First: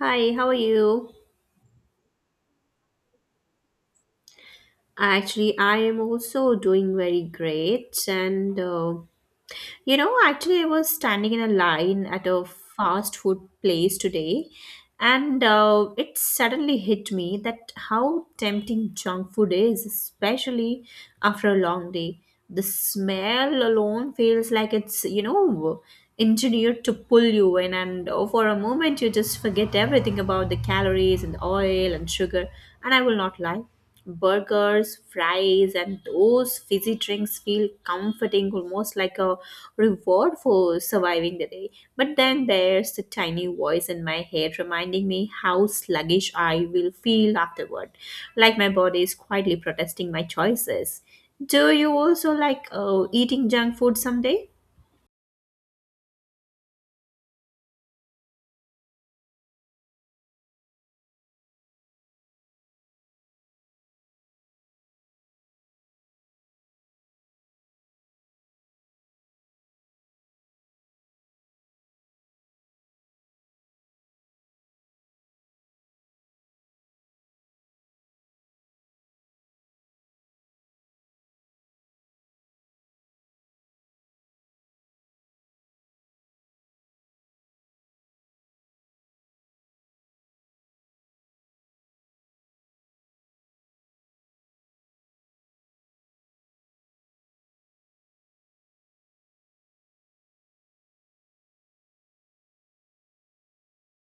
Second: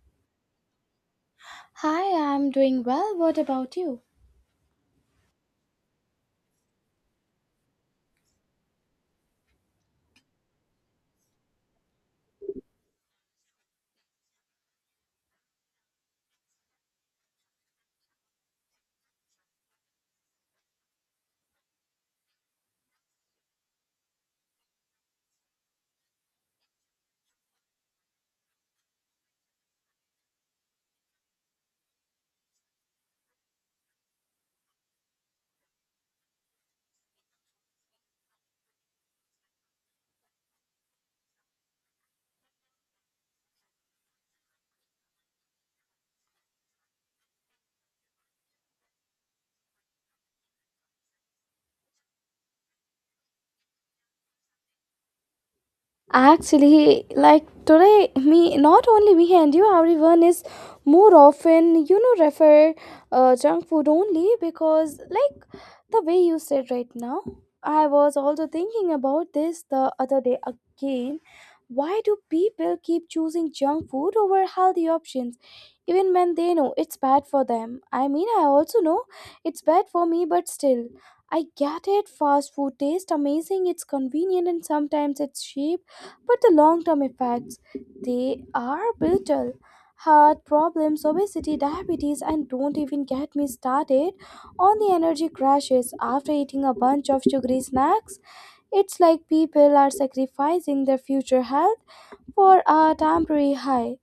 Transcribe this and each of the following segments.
Hi, how are you? Hi, I'm doing well. What about you? Actually, I am also doing very great. And, actually, I was standing in a line at a fast food place today, and it suddenly hit me that how tempting junk food is, especially after a long day. The smell alone feels like it's engineered to pull you in. And oh, for a moment you just forget everything about the calories and oil and sugar, and I will not lie, burgers, fries, and those fizzy drinks feel comforting, almost like a reward for surviving the day. But then there's the tiny voice in my head reminding me how sluggish I will feel afterward, like my body is quietly protesting my choices. Do you also like eating junk food someday? Actually, like today, me not only me and you, everyone is more often refer junk food only because like the way you said right now, I was also thinking about this the other day again. Why do people keep choosing junk food over healthy options, even when they know it's bad for them? I mean, I also know it's bad for me, but still, I get it. Fast food tastes amazing, it's convenient, and sometimes it's cheap but the long term effects, they are brutal. Heart problems, obesity, diabetes, and don't even get me started on the energy crashes after eating a bunch of sugary snacks. It's like people are sacrificing their future health for a temporary high.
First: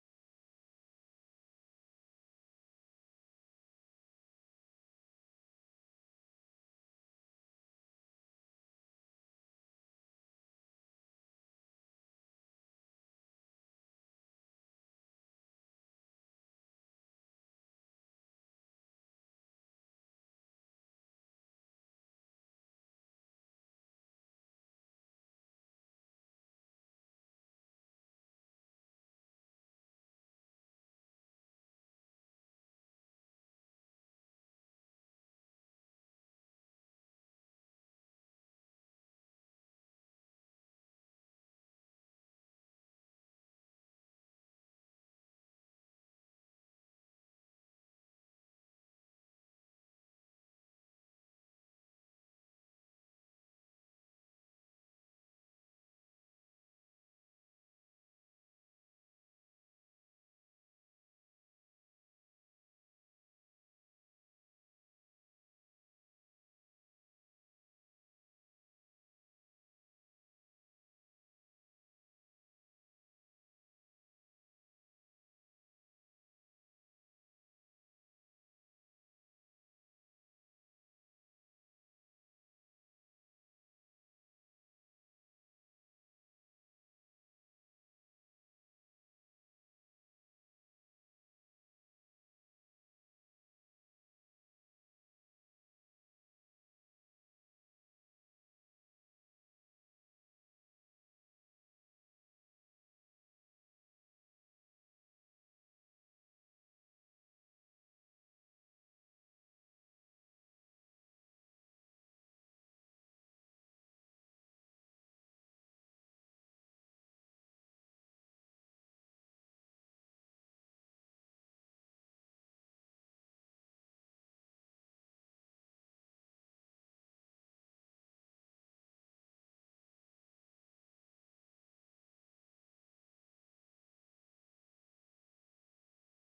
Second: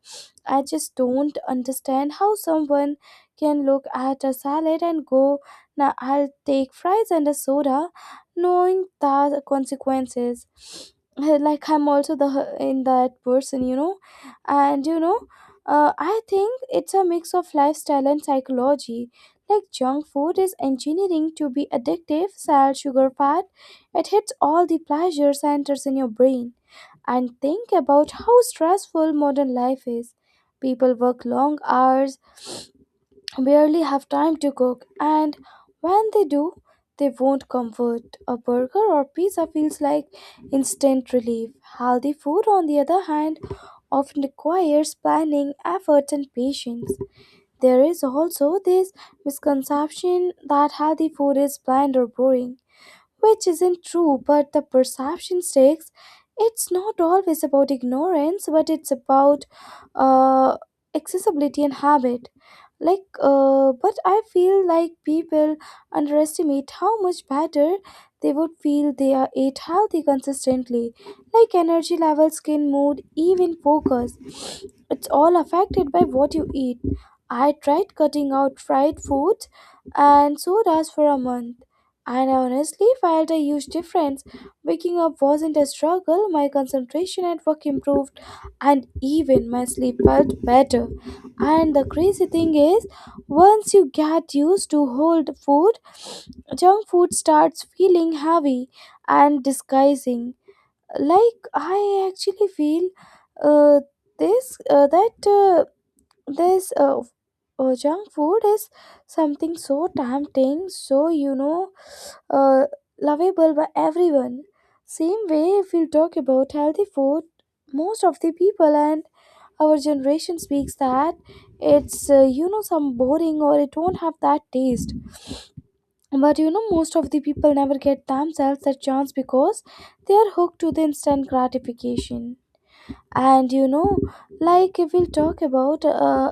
I just don't understand how someone can look at a salad and go, now I'll take fries and a soda, knowing the consequences. Like I'm also the in that person, and you know, I think it's a mix of lifestyle and psychology. Like junk food is engineering to be addictive, salt, sugar, fat. It hits all the pleasure centers in your brain and think about how stressful modern life is. People work long hours, barely have time to cook, and when they do, they want comfort. A burger or pizza feels like instant relief. Healthy food, on the other hand, often requires planning, effort, and patience. There is also this misconception that healthy food is bland or boring which isn't true, but the perception sticks. It's not always about ignorance, but it's about uh, accessibility and habit. But I feel like people underestimate how much better they would feel they are ate healthy consistently. Like energy levels, skin, mood, even focus. It's all affected by what you eat. I tried cutting out fried foods and sodas for a month and I honestly felt a huge difference. Waking up wasn't a struggle, my concentration at work improved, and even my sleep felt better. And the crazy thing is, once you get used to hold food, junk food starts feeling heavy and disguising. Like I actually feel uh, this that this junk food is something so tempting, so uh, lovable by everyone. Same way, if we talk about healthy food, most of the people and our generation speaks that it's some boring or it won't have that taste. But you know, most of the people never get themselves that chance because they are hooked to the instant gratification and you know like we'll talk about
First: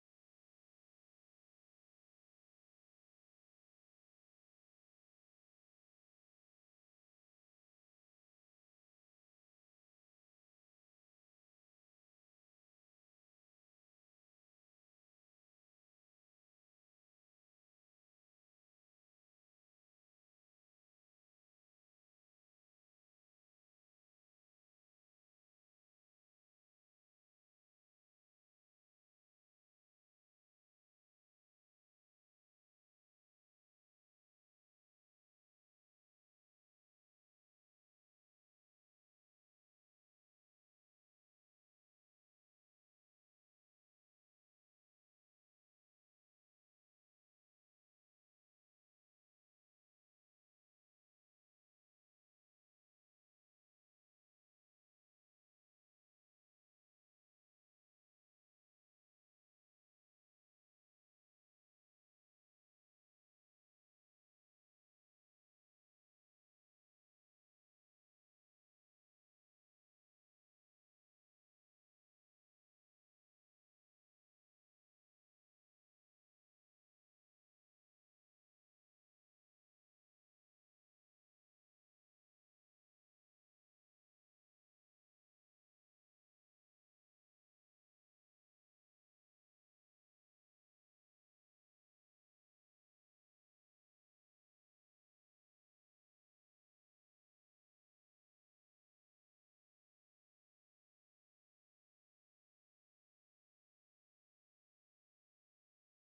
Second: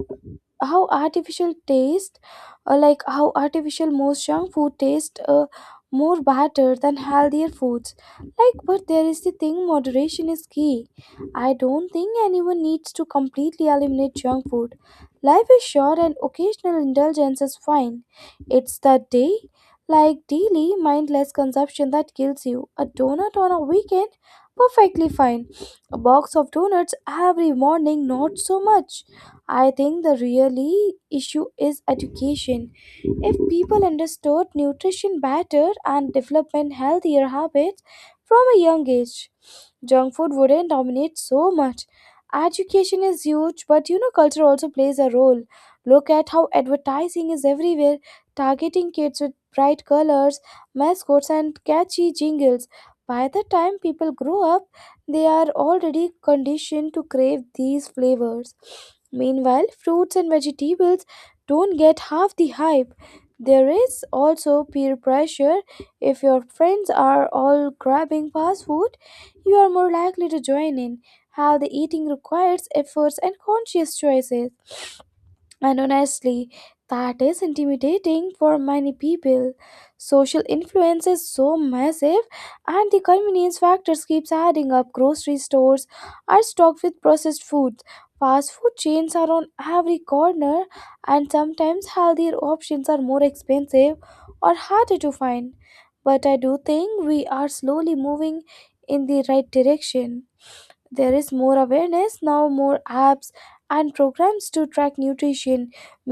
how artificial taste like how artificial most junk food taste more better than healthier foods like but there is the thing moderation is key. I don't think anyone needs to completely eliminate junk food. Life is short and occasional indulgence is fine. It's the day Like daily mindless consumption that kills you. A donut on a weekend, perfectly fine. A box of donuts every morning, not so much. I think the really issue is education. If people understood nutrition better and development healthier habits from a young age, junk food wouldn't dominate so much. Education is huge, but you know, culture also plays a role. Look at how advertising is everywhere, targeting kids with bright colors, mascots, and catchy jingles. By the time people grow up, they are already conditioned to crave these flavors. Meanwhile, fruits and vegetables don't get half the hype. There is also peer pressure. If your friends are all grabbing fast food, you are more likely to join in. Healthy eating requires efforts and conscious choices. And honestly, that is intimidating for many people. Social influence is so massive, and the convenience factors keeps adding up. Grocery stores are stocked with processed foods. Fast food chains are on every corner, and sometimes healthier options are more expensive or harder to find. But I do think we are slowly moving in the right direction. There is more awareness now, more apps and programs to track nutrition.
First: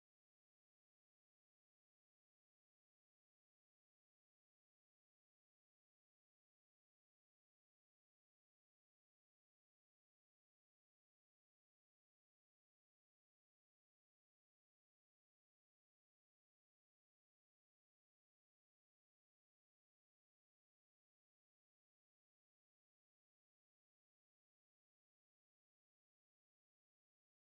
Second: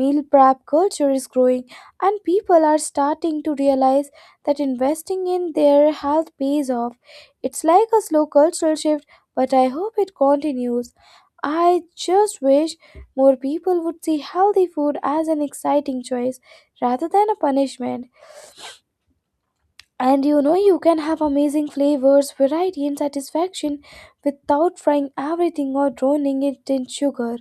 Meal prep culture is growing, and people are starting to realize that investing in their health pays off. It's like a slow cultural shift, but I hope it continues. I just wish more people would see healthy food as an exciting choice rather than a punishment. And you know, you can have amazing flavors, variety, and satisfaction without frying everything or drowning it in sugar.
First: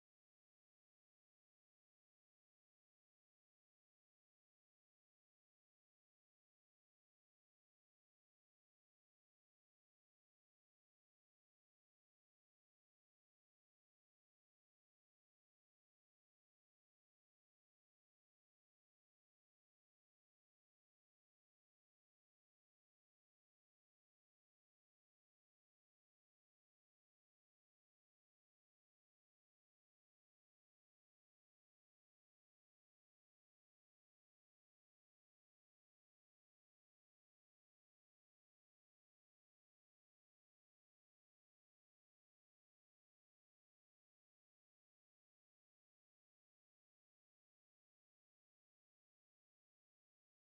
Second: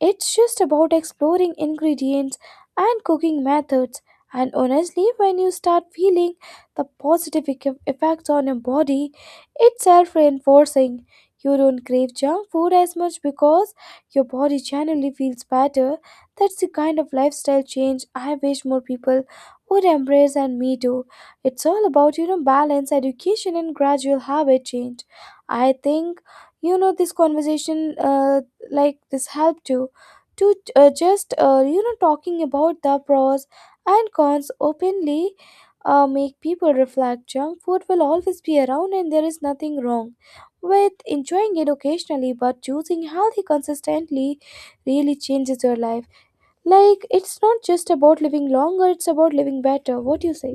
It's just about exploring ingredients and cooking methods. And honestly, when you start feeling the positive effects on your body, it's self reinforcing. You don't crave junk food as much because your body generally feels better. That's the kind of lifestyle change I wish more people would embrace, and me too. It's all about, you know, balance, education, and gradual habit change. I think, you know, this conversation, like this, helped too to just you know talking about the pros and cons openly. Make people reflect. Junk food will always be around and there is nothing wrong with enjoying it occasionally, but choosing healthy consistently really changes your life. Like, it's not just about living longer, it's about living better. What do you say?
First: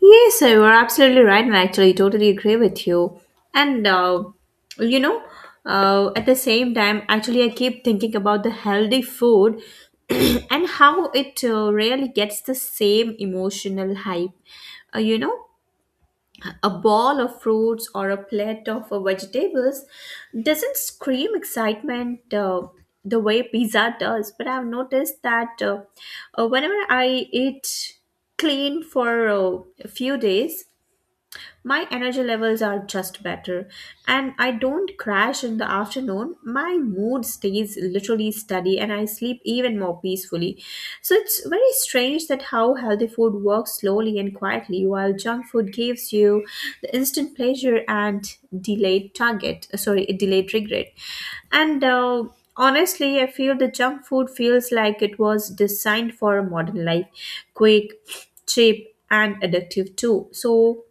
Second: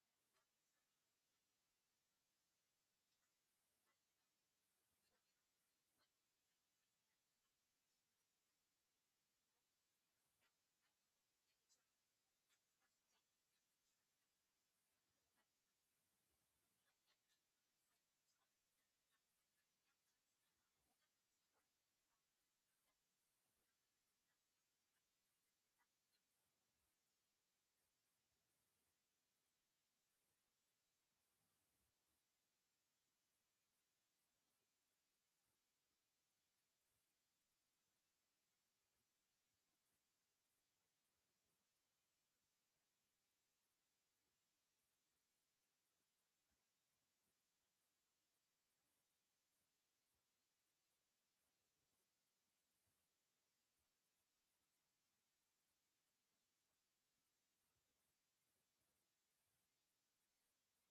Yes, you are absolutely right, and I actually totally agree with you. And uh, you know, at the same time, actually, I keep thinking about the healthy food and how it really gets the same emotional hype. Uh, you know, A ball of fruits or a plate of vegetables doesn't scream excitement the way pizza does. But I've noticed that whenever I eat clean for a few days, my energy levels are just better and I don't crash in the afternoon. My mood stays literally steady and I sleep even more peacefully. So it's very strange that how healthy food works slowly and quietly while junk food gives you the instant pleasure and delayed regret. And honestly, I feel the junk food feels like it was designed for a modern life, quick, cheap, and addictive too. So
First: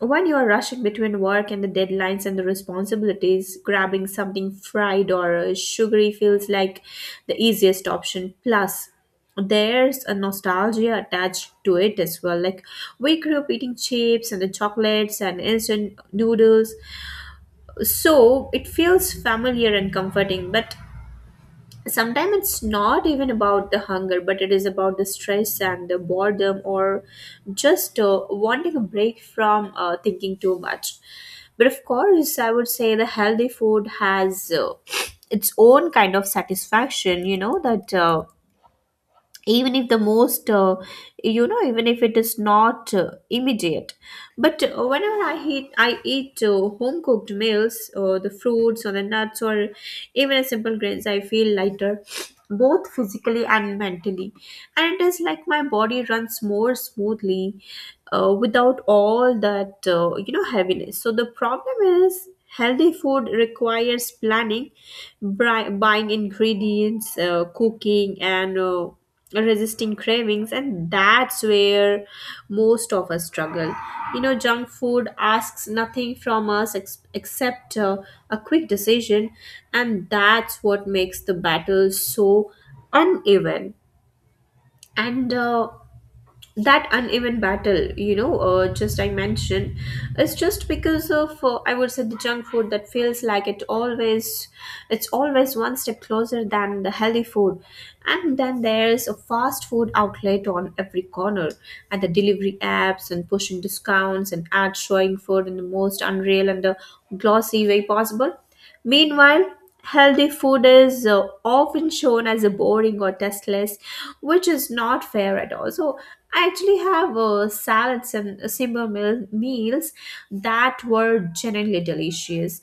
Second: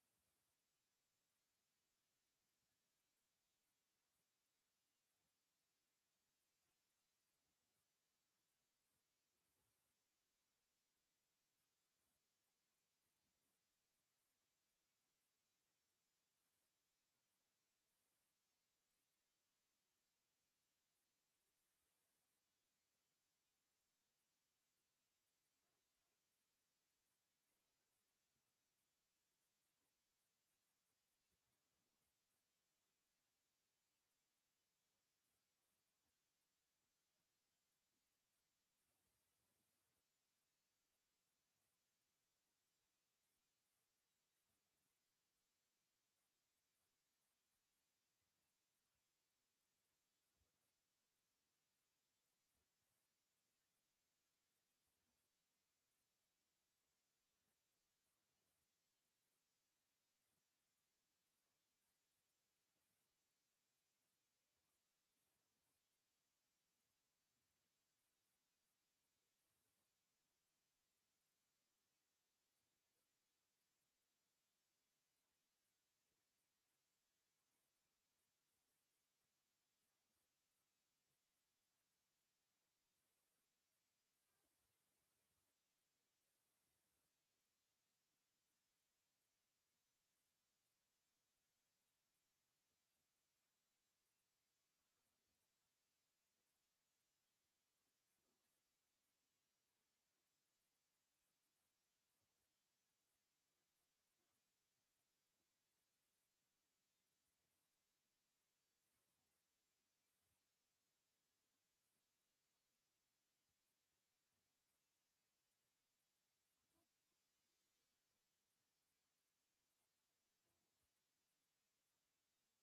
when you are rushing between work and the deadlines and the responsibilities, grabbing something fried or sugary feels like the easiest option. Plus, there's a nostalgia attached to it as well. Like, we grew up eating chips and the chocolates and instant noodles, so it feels familiar and comforting. But sometimes it's not even about the hunger but it is about the stress and the boredom or just wanting a break from thinking too much. But of course, I would say the healthy food has its own kind of satisfaction, that even if the most even if it is not immediate, but whenever I eat home cooked meals or the fruits or the nuts or even a simple grains, I feel lighter, both physically and mentally. And it is like my body runs more smoothly without all that heaviness. So the problem is, healthy food requires planning, buying ingredients, cooking, and resisting cravings, and that's where most of us struggle. You know, junk food asks nothing from us except a quick decision, and that's what makes the battle so uneven. And that uneven battle, just I mentioned, is just because of, I would say, the junk food that feels like it's always one step closer than the healthy food. And then there's a fast food outlet on every corner, and the delivery apps and pushing discounts, and ads showing food in the most unreal and the glossy way possible. Meanwhile, healthy food is often shown as a boring or tasteless, which is not fair at all. So I actually have salads and simple meals that were genuinely delicious,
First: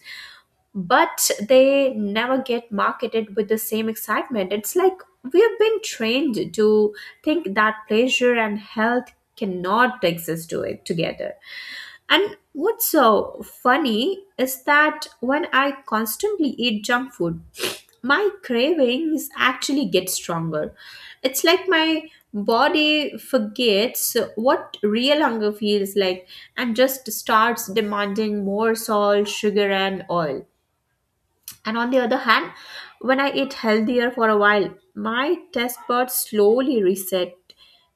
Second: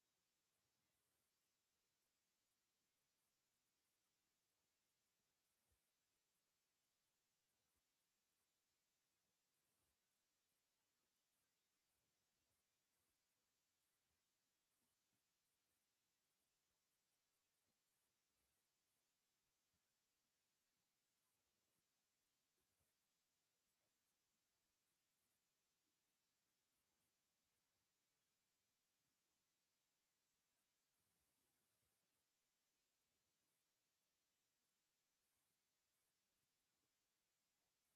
but they never get marketed with the same excitement. It's like we have been trained to think that pleasure and health cannot exist to it together. And what's so funny is that when I constantly eat junk food, my cravings actually get stronger. It's like my body forgets what real hunger feels like and just starts demanding more salt, sugar, and oil. And on the other hand, when I eat healthier for a while, my taste buds slowly reset.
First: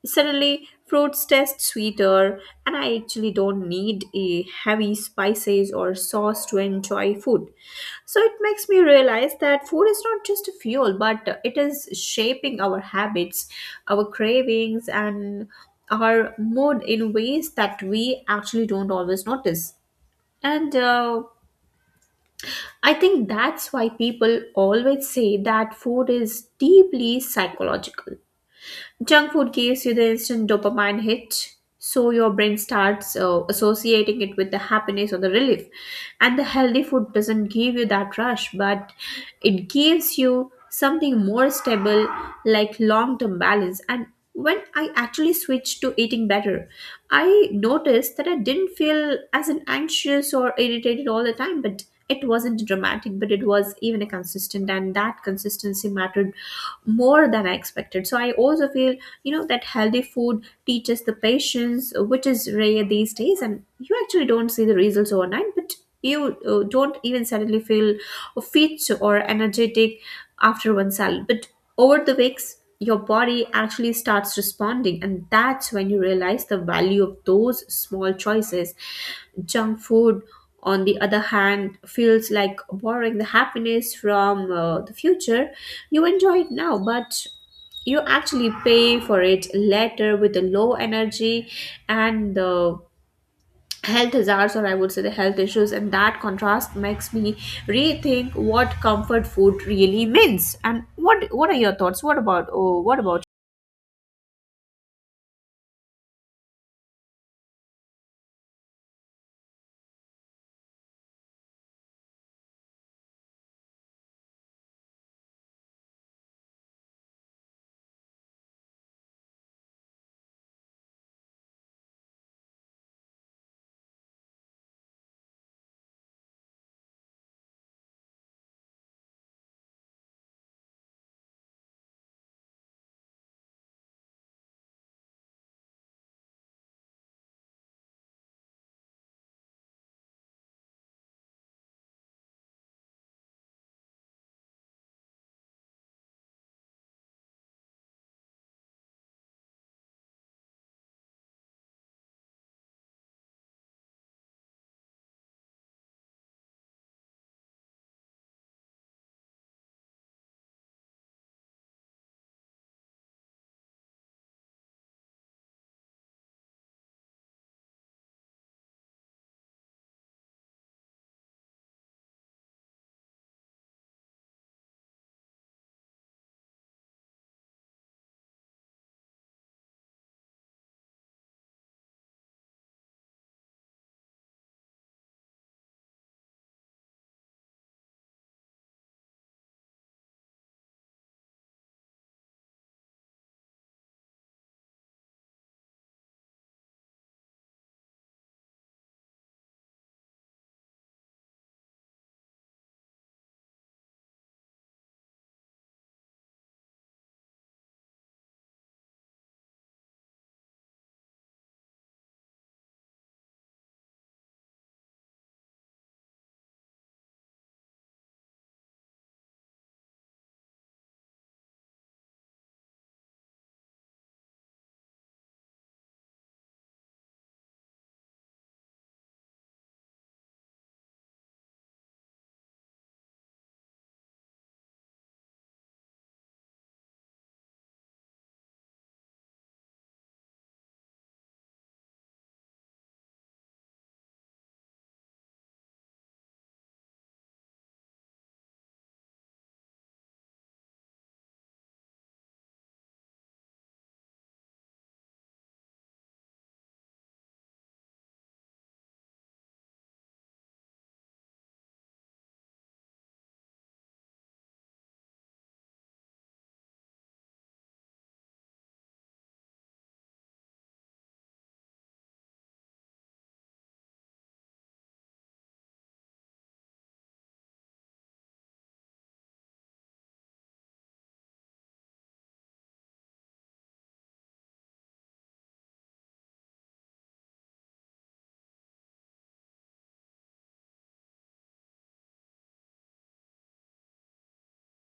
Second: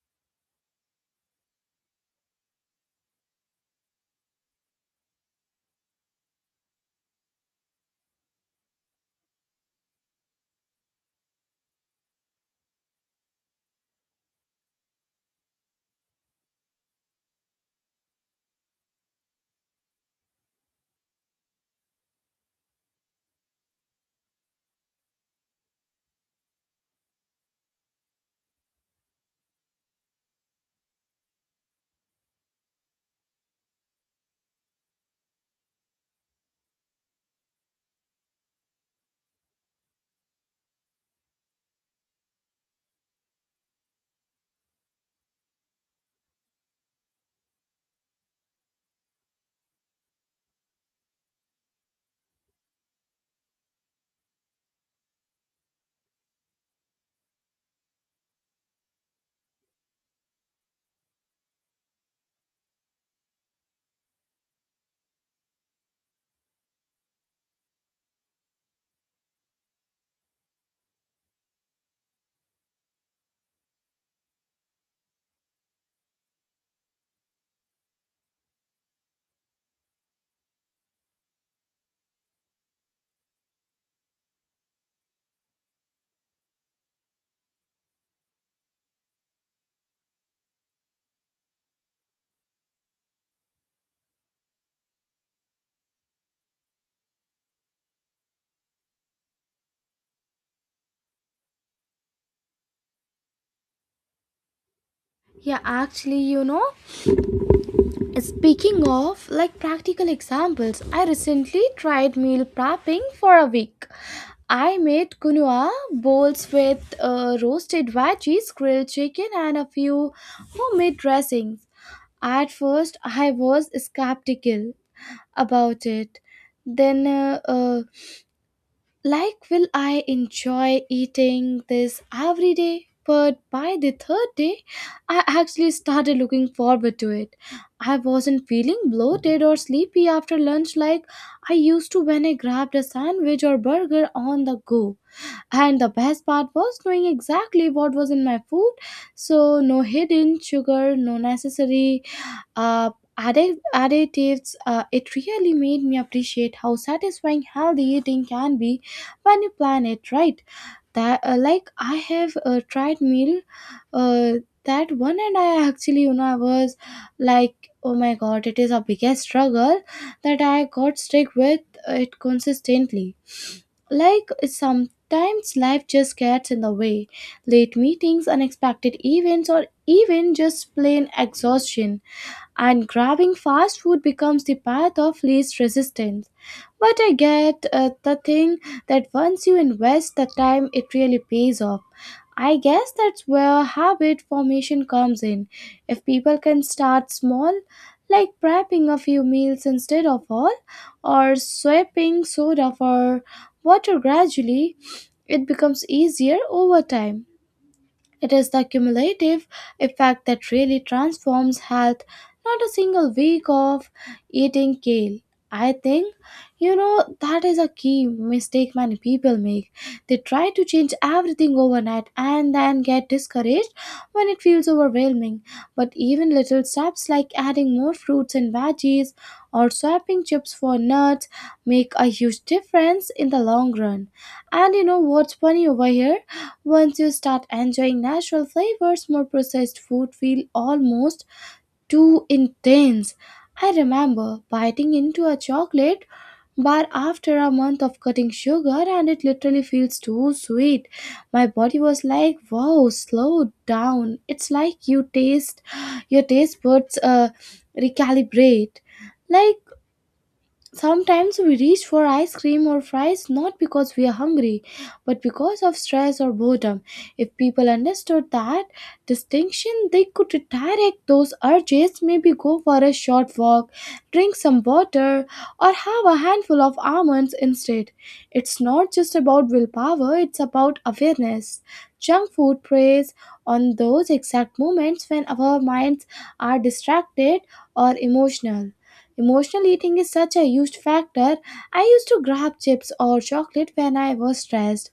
Suddenly, fruits taste sweeter, and I actually don't need a heavy spices or sauce to enjoy food. So it makes me realize that food is not just a fuel, but it is shaping our habits, our cravings, and our mood in ways that we actually don't always notice. And I think that's why people always say that food is deeply psychological. Junk food gives you the instant dopamine hit, so your brain starts associating it with the happiness or the relief. And the healthy food doesn't give you that rush, but it gives you something more stable, like long term balance. And when I actually switched to eating better, I noticed that I didn't feel as an anxious or irritated all the time, but it wasn't dramatic, but it was even a consistent, and that consistency mattered more than I expected. So I also feel, that healthy food teaches the patience, which is rare these days. And you actually don't see the results overnight, but you don't even suddenly feel fit or energetic after one salad. But over the weeks, your body actually starts responding, and that's when you realize the value of those small choices. Junk food, on the other hand, feels like borrowing the happiness from the future. You enjoy it now, but you actually pay for it later with the low energy and the health hazards, or I would say the health issues. And that contrast makes me rethink what comfort food really means. And what are your thoughts? What about, oh, what about. Yeah, actually, you know, speaking of like practical examples, I recently tried meal prepping for a week. I made quinoa bowls with roasted veggies, grilled chicken, and a few homemade dressings. At first, I was skeptical about it. Then, like, will I enjoy eating this every day? But by the third day, I actually started looking forward to it. I wasn't feeling bloated or sleepy after lunch like I used to when I grabbed a sandwich or burger on the go. And the best part was knowing exactly what was in my food. So, no hidden sugar, no necessary uh, additives. It really made me appreciate how satisfying healthy eating can be when you plan it right. That, like, I have tried meal uh, that one, and I actually, you know, I was like, oh my god, it is a biggest struggle that I got stick with it consistently. Like sometimes life just gets in the way. Late meetings, unexpected events, or even just plain exhaustion and grabbing fast food becomes the path of least resistance. But I get the thing that once you invest the time, it really pays off. I guess that's where habit formation comes in. If people can start small, like prepping a few meals instead of all, or swapping soda for water gradually, it becomes easier over time. It is the cumulative effect that really transforms health, not a single week of eating kale. I think, you know, that is a key mistake many people make. They try to change everything overnight and then get discouraged when it feels overwhelming. But even little steps like adding more fruits and veggies or swapping chips for nuts make a huge difference in the long run. And you know what's funny over here? Once you start enjoying natural flavors, more processed food feel almost too intense. I remember biting into a chocolate bar after a month of cutting sugar and it literally feels too sweet. My body was like, "Wow, slow down." It's like your taste buds recalibrate. Like, sometimes we reach for ice cream or fries not because we are hungry, but because of stress or boredom. If people understood that distinction, they could redirect those urges, maybe go for a short walk, drink some water, or have a handful of almonds instead. It's not just about willpower, it's about awareness. Junk food preys on those exact moments when our minds are distracted or emotional. Emotional eating is such a huge factor. I used to grab chips or chocolate when I was stressed,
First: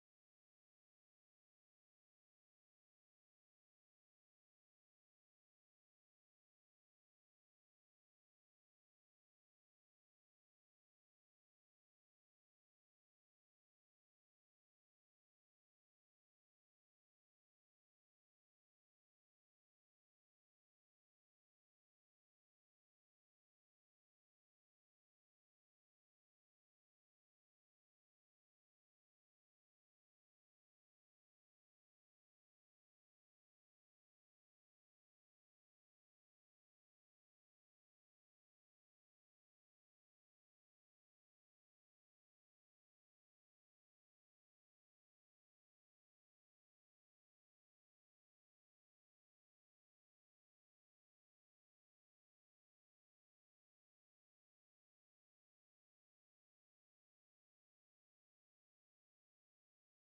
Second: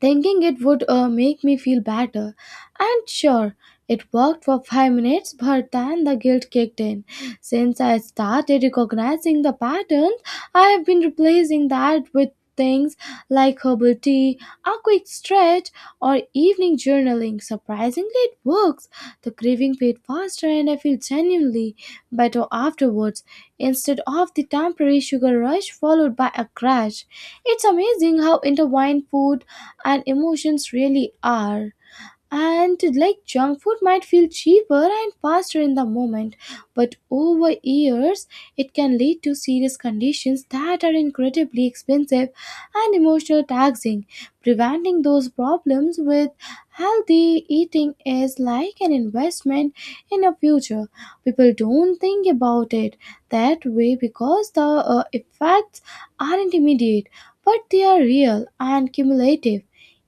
thinking it would make me feel better. And sure, it worked for 5 minutes, but then the guilt kicked in. Since I started recognizing the patterns, I have been replacing that with things like herbal tea, a quick stretch, or evening journaling. Surprisingly, it works. The craving fades faster, and I feel genuinely better afterwards instead of the temporary sugar rush followed by a crash. It's amazing how intertwined food and emotions really are. And like junk food might feel cheaper and faster in the moment, but over years it can lead to serious conditions that are incredibly expensive and emotional taxing. Preventing those problems with healthy eating is like an investment in a future. People don't think about it that way because the effects aren't immediate, but they are real and cumulative.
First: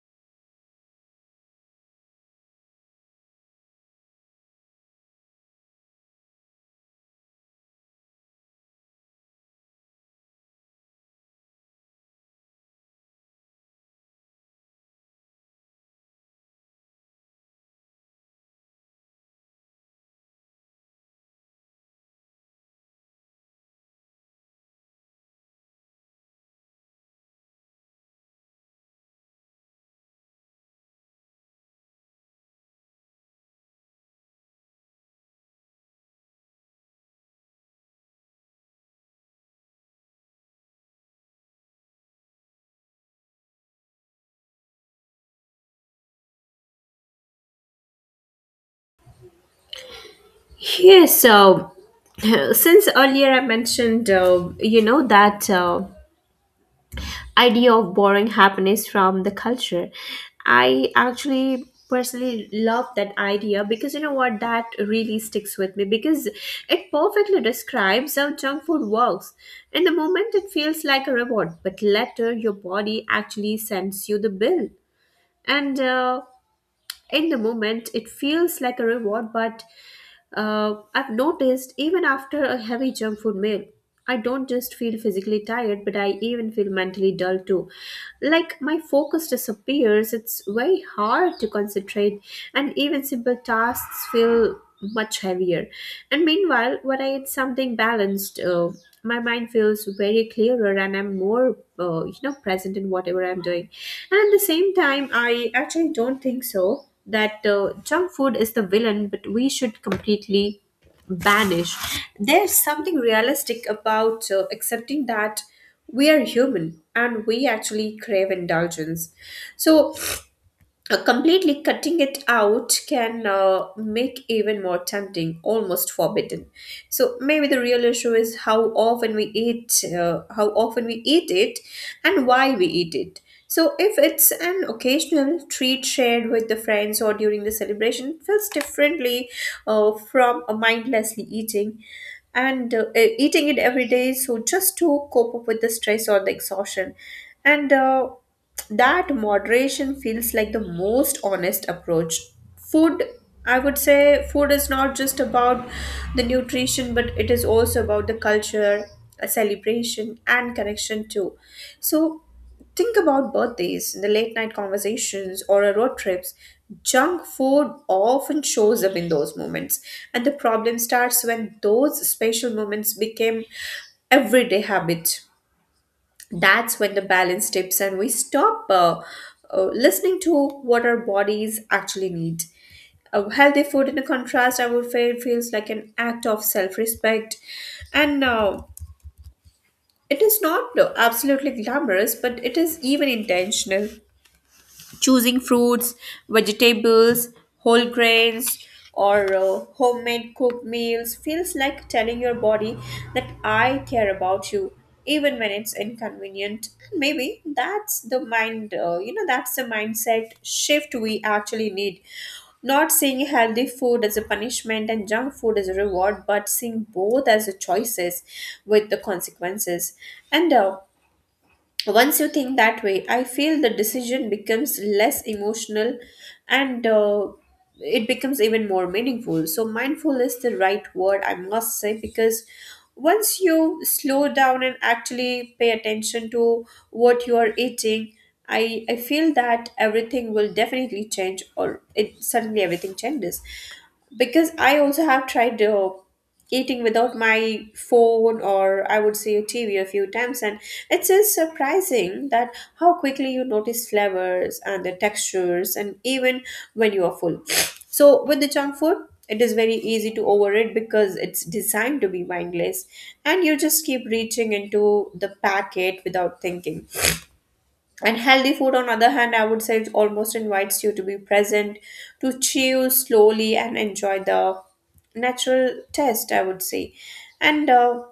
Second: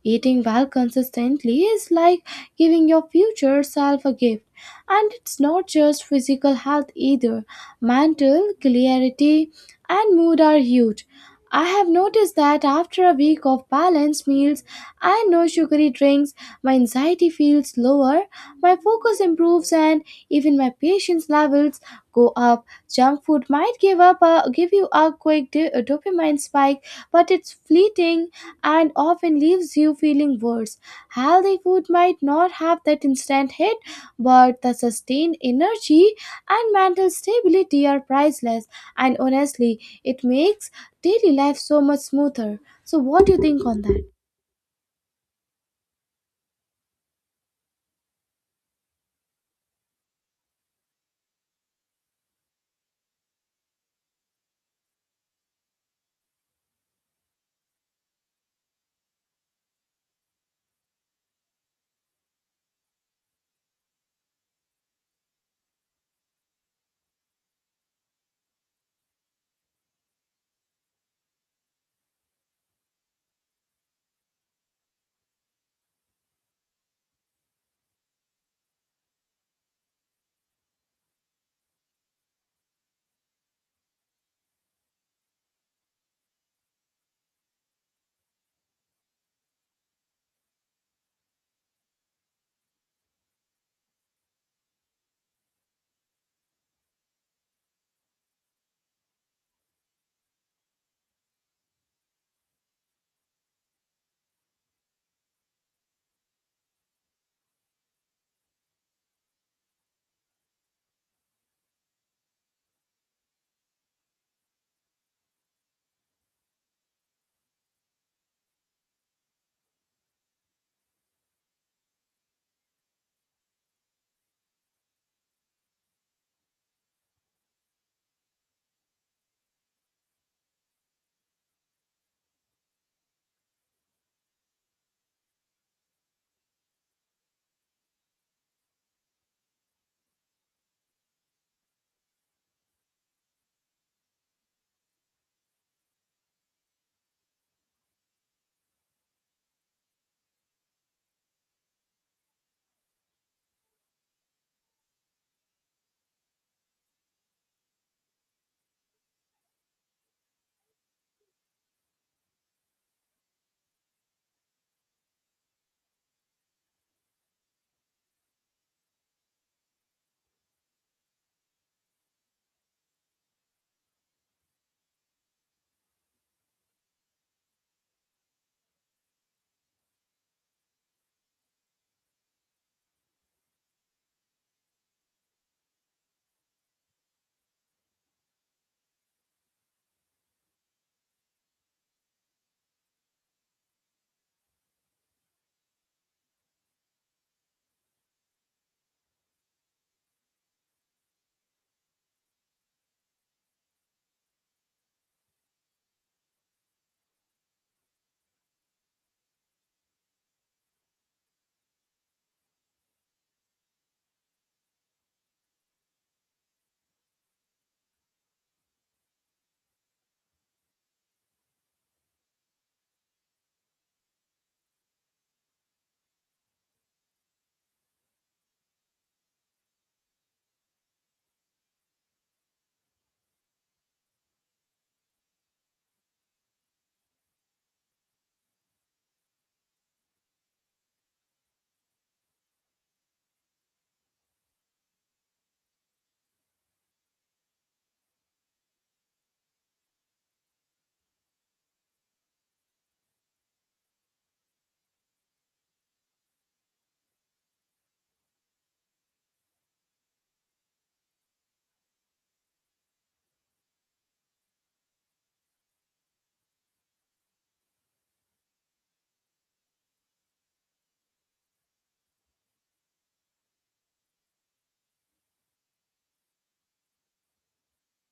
Eating well consistently is like giving your future self a gift. And it's not just physical health either. Mental clarity and mood are huge. I have noticed that after a week of balanced meals and no sugary drinks, my anxiety feels lower, my focus improves, and even my patience levels go up. Junk food might give you a quick dopamine spike, but it's fleeting and often leaves you feeling worse. Healthy food might not have that instant hit, but the sustained energy and mental stability are priceless, and honestly, it makes daily life so much smoother. So, what do you think on that? Yes, so since earlier I mentioned, that idea of borrowing happiness from the culture, I actually personally love that idea, because you know what, that really sticks with me, because it perfectly describes how junk food works in the moment. It feels like a reward, but later your body actually sends you the bill. And in the moment it feels like a reward, but I've noticed even after a heavy junk food meal, I don't just feel physically tired, but I even feel mentally dull too. Like my focus disappears, it's very hard to concentrate, and even simple tasks feel much heavier. And meanwhile, when I eat something balanced, my mind feels very clearer and I'm more, present in whatever I'm doing. And at the same time, I actually don't think so that junk food is the villain, but we should completely banish. There's something realistic about accepting that we are human and we actually crave indulgence. So completely cutting it out can make even more tempting, almost forbidden. So maybe the real issue is how often we eat it and why we eat it. So if it's an occasional treat shared with the friends or during the celebration, it feels differently from a mindlessly eating, and eating it every day so just to cope up with the stress or the exhaustion. And that moderation feels like the most honest approach. Food, I would say, food is not just about the nutrition, but it is also about the culture, a celebration and connection too. So think about birthdays, the late night conversations, or a road trips. Junk food often shows up in those moments, and the problem starts when those special moments became everyday habit. That's when the balance tips and we stop listening to what our bodies actually need. Healthy food, in a contrast, I would say it feels like an act of self respect. And it is not absolutely glamorous, but it is even intentional. Choosing fruits, vegetables, whole grains, or homemade cooked meals feels like telling your body that I care about you, even when it's inconvenient. Maybe that's the mind, you know, that's the mindset shift we actually need. Not seeing healthy food as a punishment and junk food as a reward, but seeing both as a choices with the consequences. And once you think that way, I feel the decision becomes less emotional and it becomes even more meaningful. So mindful is the right word, I must say, because once you slow down and actually pay attention to what you are eating, I feel that everything will definitely change, or it suddenly everything changes. Because I also have tried eating without my phone, or I would say a TV, a few times, and it's just surprising that how quickly you notice flavors and the textures, and even when you are full. So with the junk food, it is very easy to overeat because it's designed to be mindless, and you just keep reaching into the packet without thinking. And healthy food, on other hand, I would say it almost invites you to be present, to chew slowly and enjoy the natural taste, I would say. And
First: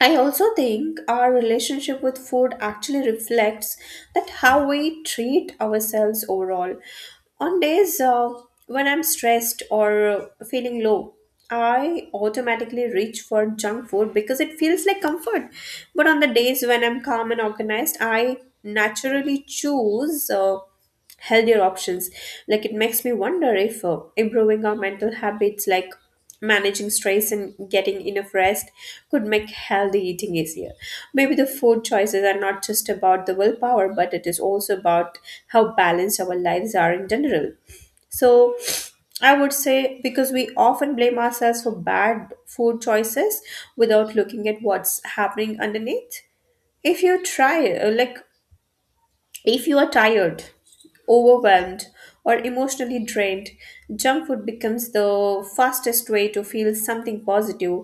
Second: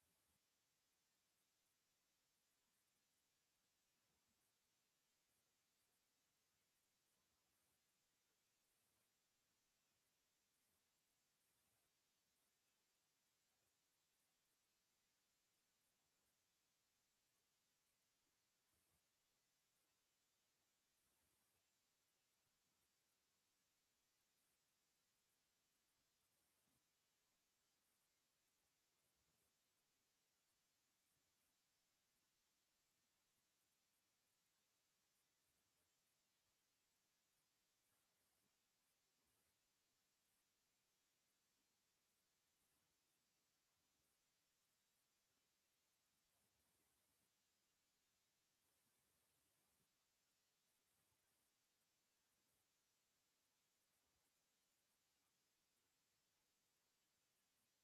I also think our relationship with food actually reflects that how we treat ourselves overall. On days when I'm stressed or feeling low, I automatically reach for junk food because it feels like comfort. But on the days when I'm calm and organized, I naturally choose. Healthier options. Like it makes me wonder if improving our mental habits, like managing stress and getting enough rest, could make healthy eating easier. Maybe the food choices are not just about the willpower, but it is also about how balanced our lives are in general. So I would say because we often blame ourselves for bad food choices without looking at what's happening underneath if you try like if you are tired, overwhelmed, or emotionally drained, junk food becomes the fastest way to feel something positive.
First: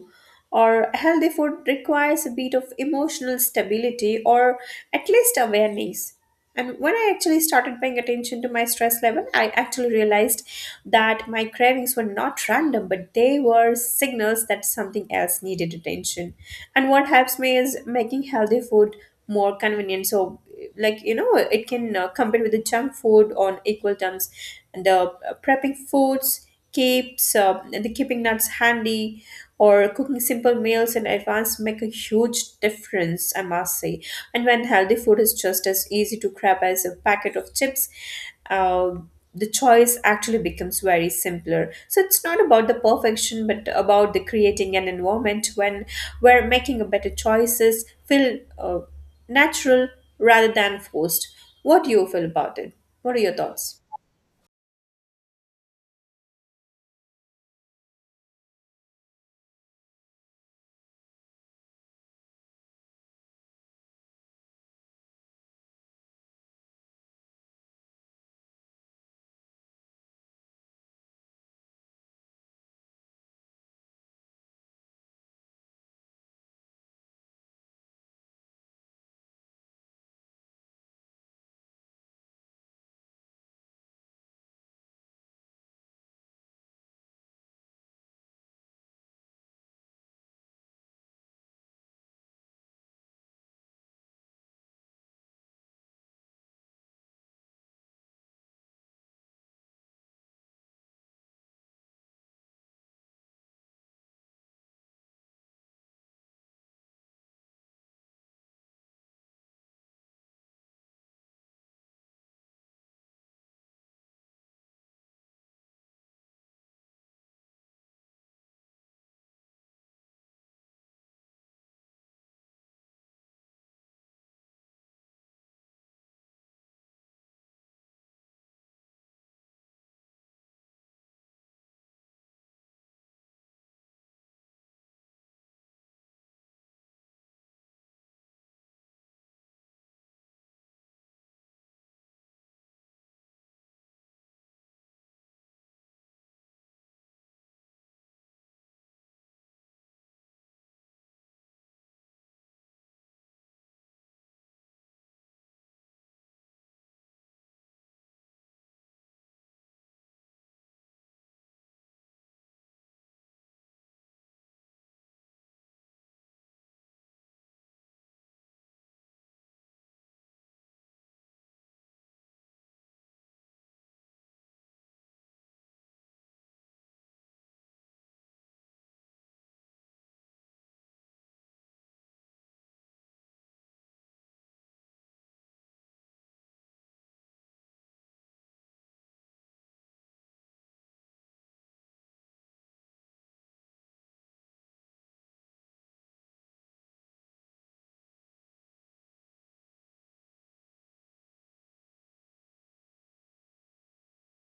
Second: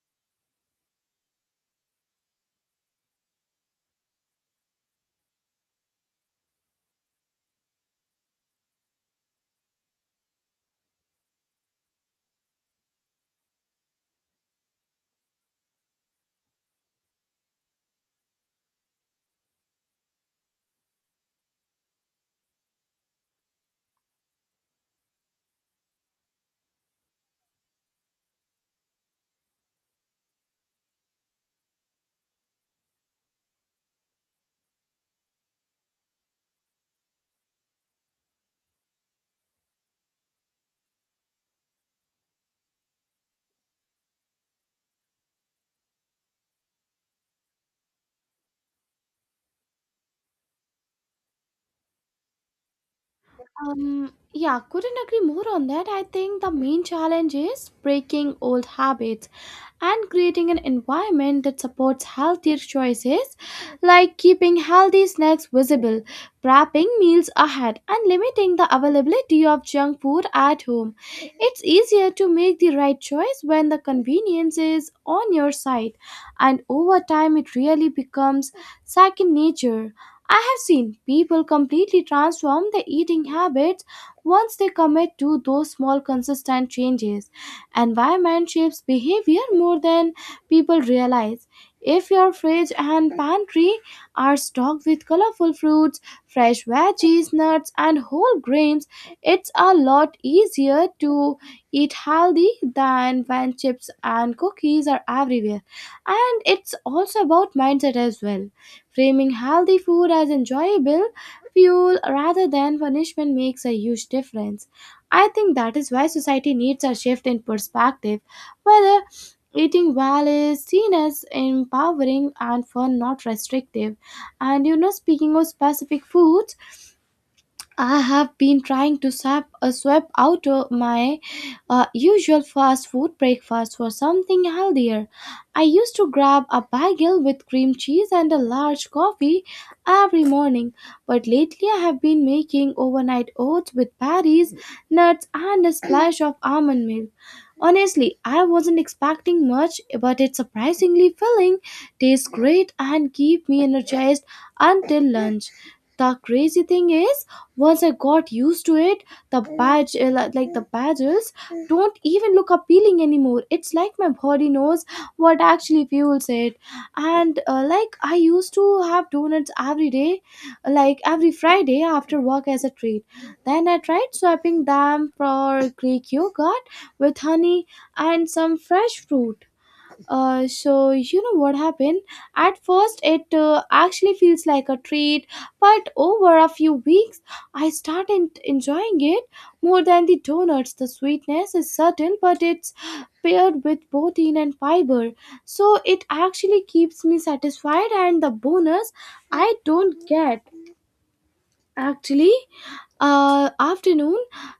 Or healthy food requires a bit of emotional stability or at least awareness. And when I actually started paying attention to my stress level, I actually realized that my cravings were not random, but they were signals that something else needed attention. And what helps me is making healthy food more convenient. So like you know it can compete with the junk food on equal terms and the prepping foods keeps the keeping nuts handy or cooking simple meals in advance make a huge difference I must say and when healthy food is just as easy to grab as a packet of chips uh, the choice actually becomes very simpler so it's not about the perfection but about the creating an environment when where making a better choices feel natural rather than forced. What do you feel about it? What are your thoughts? Yeah, couldn't agree more on that. I think the main challenge is breaking old habits and creating an environment that supports healthier choices, like keeping healthy snacks visible, prepping meals ahead, and limiting the availability of junk food at home. It's easier to make the right choice when the convenience is on your side, and over time, it really becomes second nature. I have seen people completely transform their eating habits once they commit to those small consistent changes. Environment shapes behavior more than people realize. If your fridge and pantry are stocked with colorful fruits, fresh veggies, nuts, and whole grains, it's a lot easier to eat healthy than when chips and cookies are everywhere. And it's also about mindset as well. Framing healthy food as enjoyable fuel rather than punishment makes a huge difference. I think that is why society needs a shift in perspective, whether eating well is seen as empowering and fun, not restrictive. And you know, speaking of specific foods, I have been trying to swap out my usual fast food breakfast for something healthier. I used to grab a bagel with cream cheese and a large coffee every morning, but lately I have been making overnight oats with berries, nuts, and a splash of almond milk. Honestly, I wasn't expecting much, but it's surprisingly filling, tastes great, and keep me energized until lunch. The crazy thing is, once I got used to it the like the badges don't even look appealing anymore. It's like my body knows what actually fuels it. And like I used to have donuts every day, like every friday after work as a treat. Then I tried swapping them for greek yogurt with honey and some fresh fruit. So you know what happened? At first it actually feels like a treat, but over a few weeks I started enjoying it more than the donuts. The sweetness is subtle but it's paired with protein and fiber, so it actually keeps me satisfied. And the bonus, I don't get actually afternoon,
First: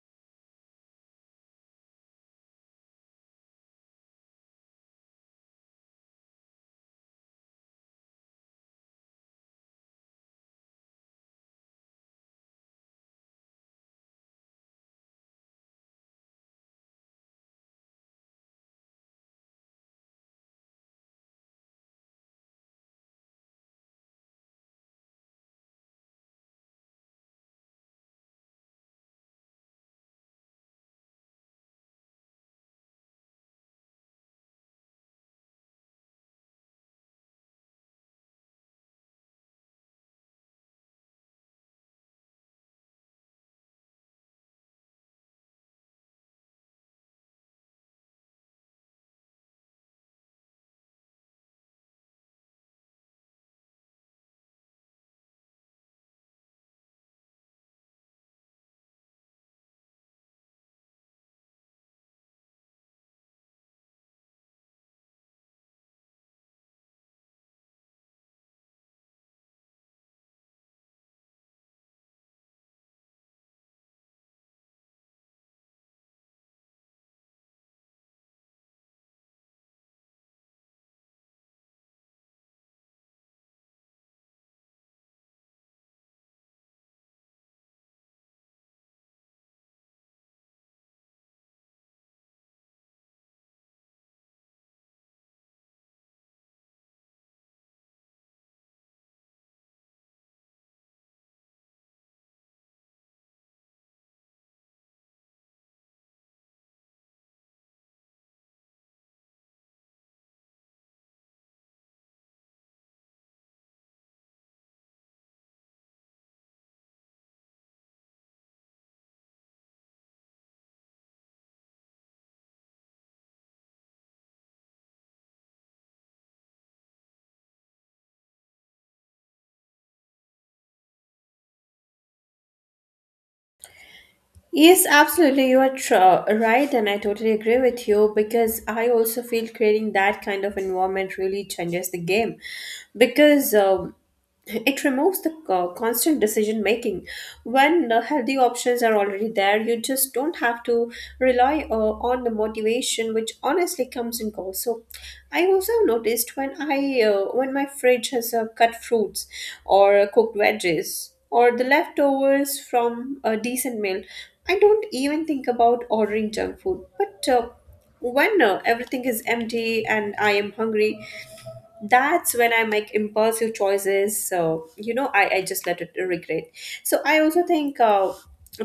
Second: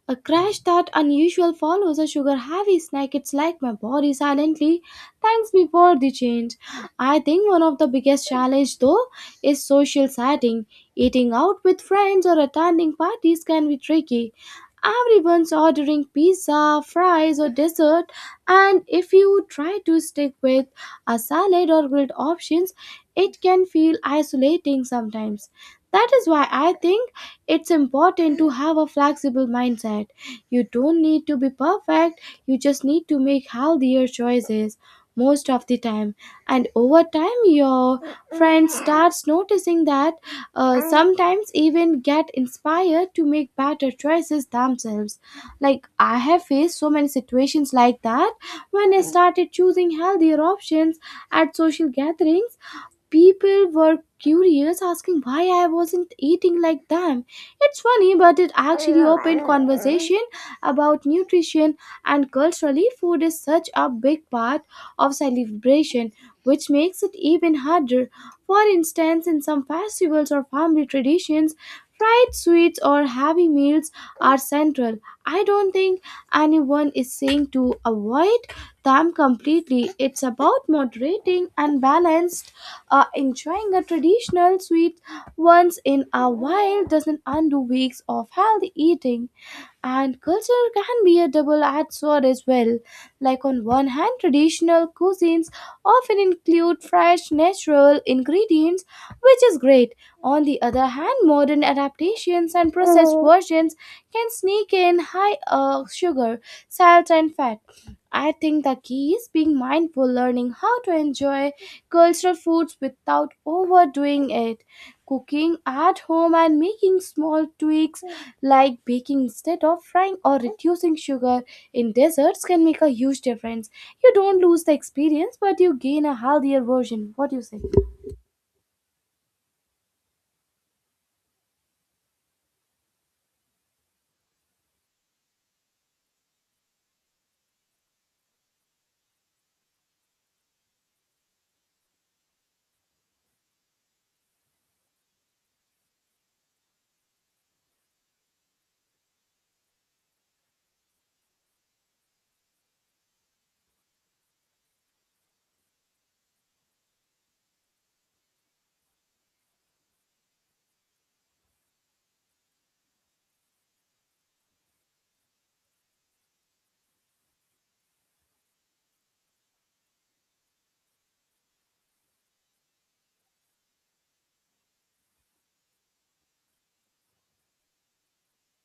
a crash that unusual follows a sugar heavy snack. It's like my body silently thanks me for the change. I think one of the biggest challenge though is social setting. Eating out with friends or attending parties can be tricky. Everyone's ordering pizza, fries, or dessert, and if you try to stick with a salad or grilled options, it can feel isolating sometimes. That is why I think it's important to have a flexible mindset. You don't need to be perfect, you just need to make healthier choices most of the time. And over time, your friend starts noticing that, sometimes even get inspired to make better choices themselves. Like I have faced so many situations like that. When I started choosing healthier options at social gatherings, people were curious, asking why I wasn't eating like them. It's funny, but it actually opened conversation about nutrition. And culturally, food is such a big part of celebration, which makes it even harder. For instance, in some festivals or family traditions, fried sweets or heavy meals are central. I don't think anyone is saying to avoid them completely. It's about moderating and balance. Enjoying a traditional sweet once in a while doesn't undo weeks of healthy eating. And culture can be a double-edged sword as well. Like on one hand, traditional cuisines often include fresh natural ingredients, which is great. On the other hand, modern adaptations and processed versions can sneak in high sugar, salt, and fat. I think the key is being mindful, learning how to enjoy cultural foods without overdoing it. Cooking at home and making small tweaks like baking instead of frying or reducing sugar in desserts can make a huge difference. You don't lose the experience, but you gain a healthier version. What do you say? Yes, absolutely. You are right, and I totally agree with you because I also feel creating that kind of environment really changes the game. Because it removes the constant decision making. When healthy options are already there, you just don't have to rely on the motivation, which honestly comes and goes. So, I also noticed when I when my fridge has cut fruits or cooked veggies or the leftovers from a decent meal, I don't even think about ordering junk food. But when everything is empty and I am hungry, that's when I make impulsive choices so you know I just let it regret. So I also think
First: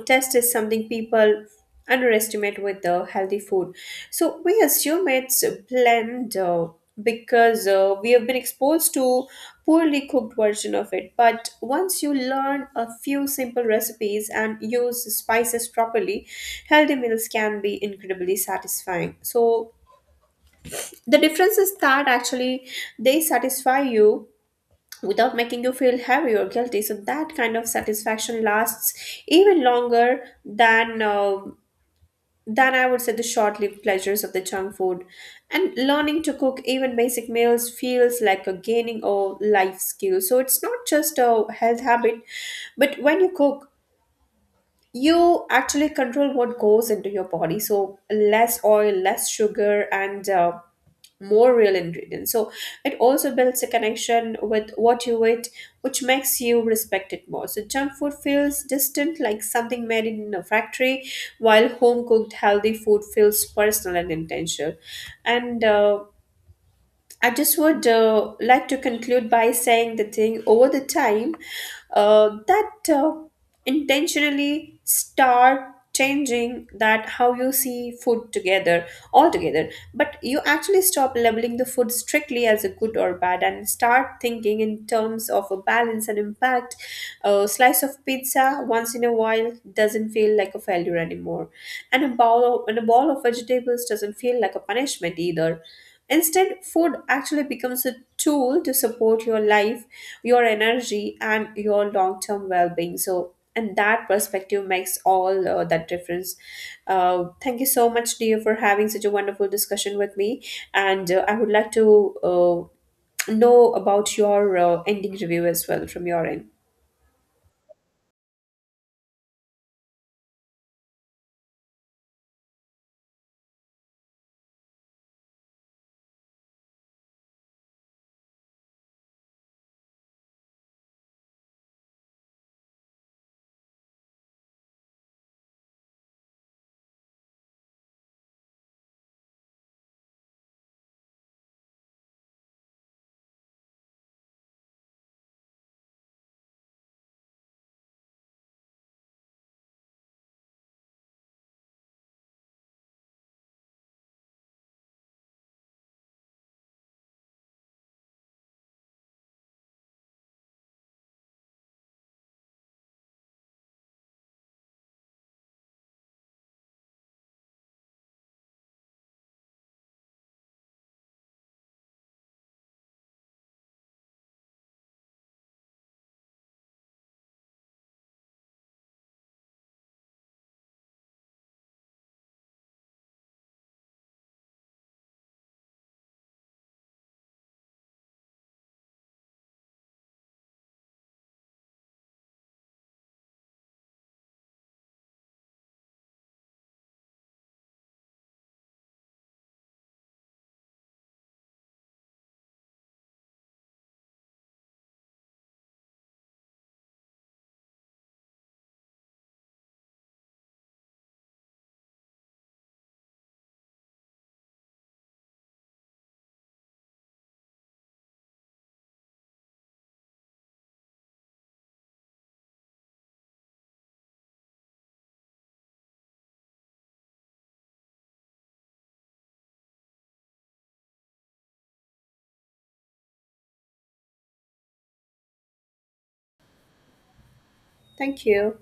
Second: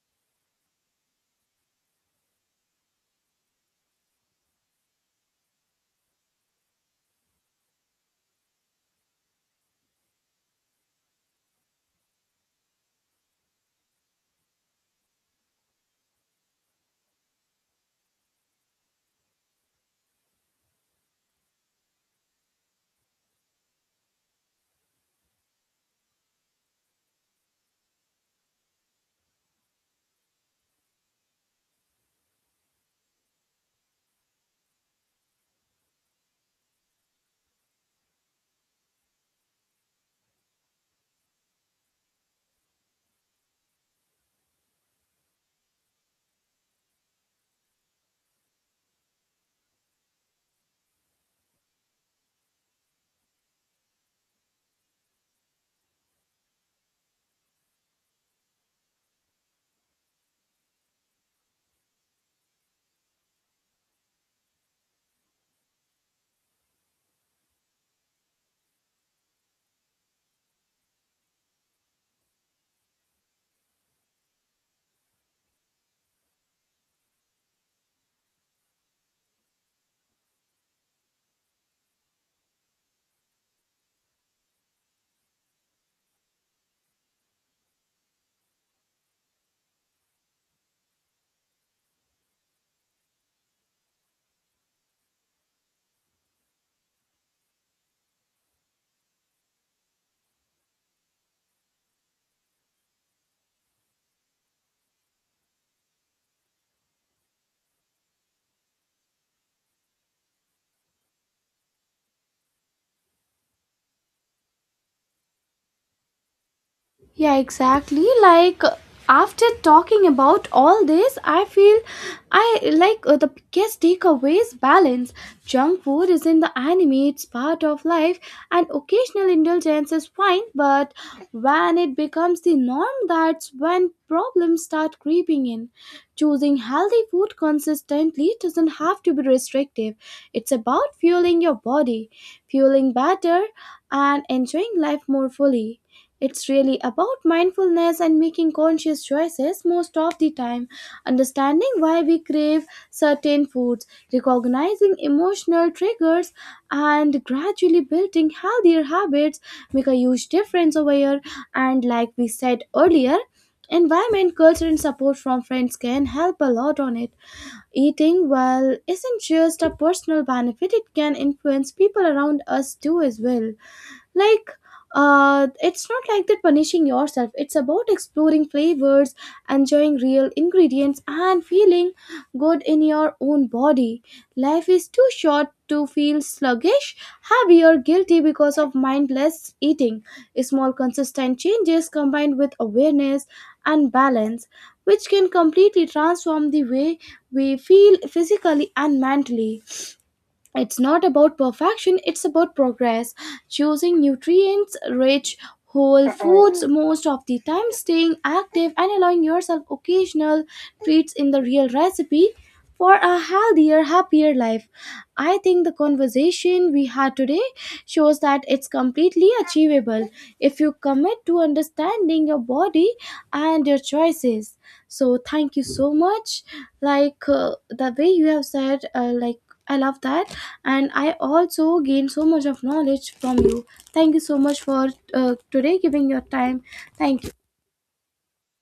test is something people underestimate with the healthy food, so we assume it's bland because we have been exposed to poorly cooked version of it, but once you learn a few simple recipes and use spices properly healthy meals can be incredibly satisfying. So the difference is that actually they satisfy you without making you feel heavy or guilty. So that kind of satisfaction lasts even longer than I would say the short-lived pleasures of the junk food. And learning to cook even basic meals feels like a gaining a life skill. So it's not just a health habit, but when you cook you actually control what goes into your body, so less oil, less sugar, and more real ingredients. So it also builds a connection with what you eat, which makes you respect it more. So junk food feels distant, like something made in a factory, while home cooked healthy food feels personal and intentional. And I just would like to conclude by saying the thing over the time that intentionally start changing that how you see food together altogether, but you actually stop labeling the food strictly as a good or bad and start thinking in terms of a balance and impact. A slice of pizza once in a while doesn't feel like a failure anymore, and and a bowl of vegetables doesn't feel like a punishment either. Instead, food actually becomes a tool to support your life, your energy, and your long term well being. So, and that perspective makes all that difference. Thank you so much, dear, for having such a wonderful discussion with me. And I would like to know about your ending review as well from your end. Yeah, exactly. Like after talking about all this, I feel I like the biggest takeaway is balance. Junk food is in the anime, it's part of life, and occasional indulgence is fine, but when it becomes the norm, that's when problems start creeping in. Choosing healthy food consistently doesn't have to be restrictive. It's about fueling your body, fueling better, and enjoying life more fully. It's really about mindfulness and making conscious choices most of the time, understanding why we crave certain foods, recognizing emotional triggers, and gradually building healthier habits make a huge difference over here. And like we said earlier, environment, culture, and support from friends can help a lot on it. Eating well isn't just a personal benefit, it can influence people around us too as well. Like it's not like that punishing yourself, it's about exploring flavors, enjoying real ingredients and feeling good in your own body. Life is too short to feel sluggish, heavy or guilty because of mindless eating. Small consistent changes combined with awareness and balance, which can completely transform the way we feel physically and mentally. It's not about perfection, it's about progress. Choosing nutrients rich whole foods most of the time, staying active, and allowing yourself occasional treats in the real recipe for a healthier, happier life. I think the conversation we had today shows that it's completely achievable if you commit to understanding your body and your choices. So, thank you so much. Like the way you have said, like, I love that, and I also gained so much of knowledge from you. Thank you so much for today giving your time. Thank you. Thank you.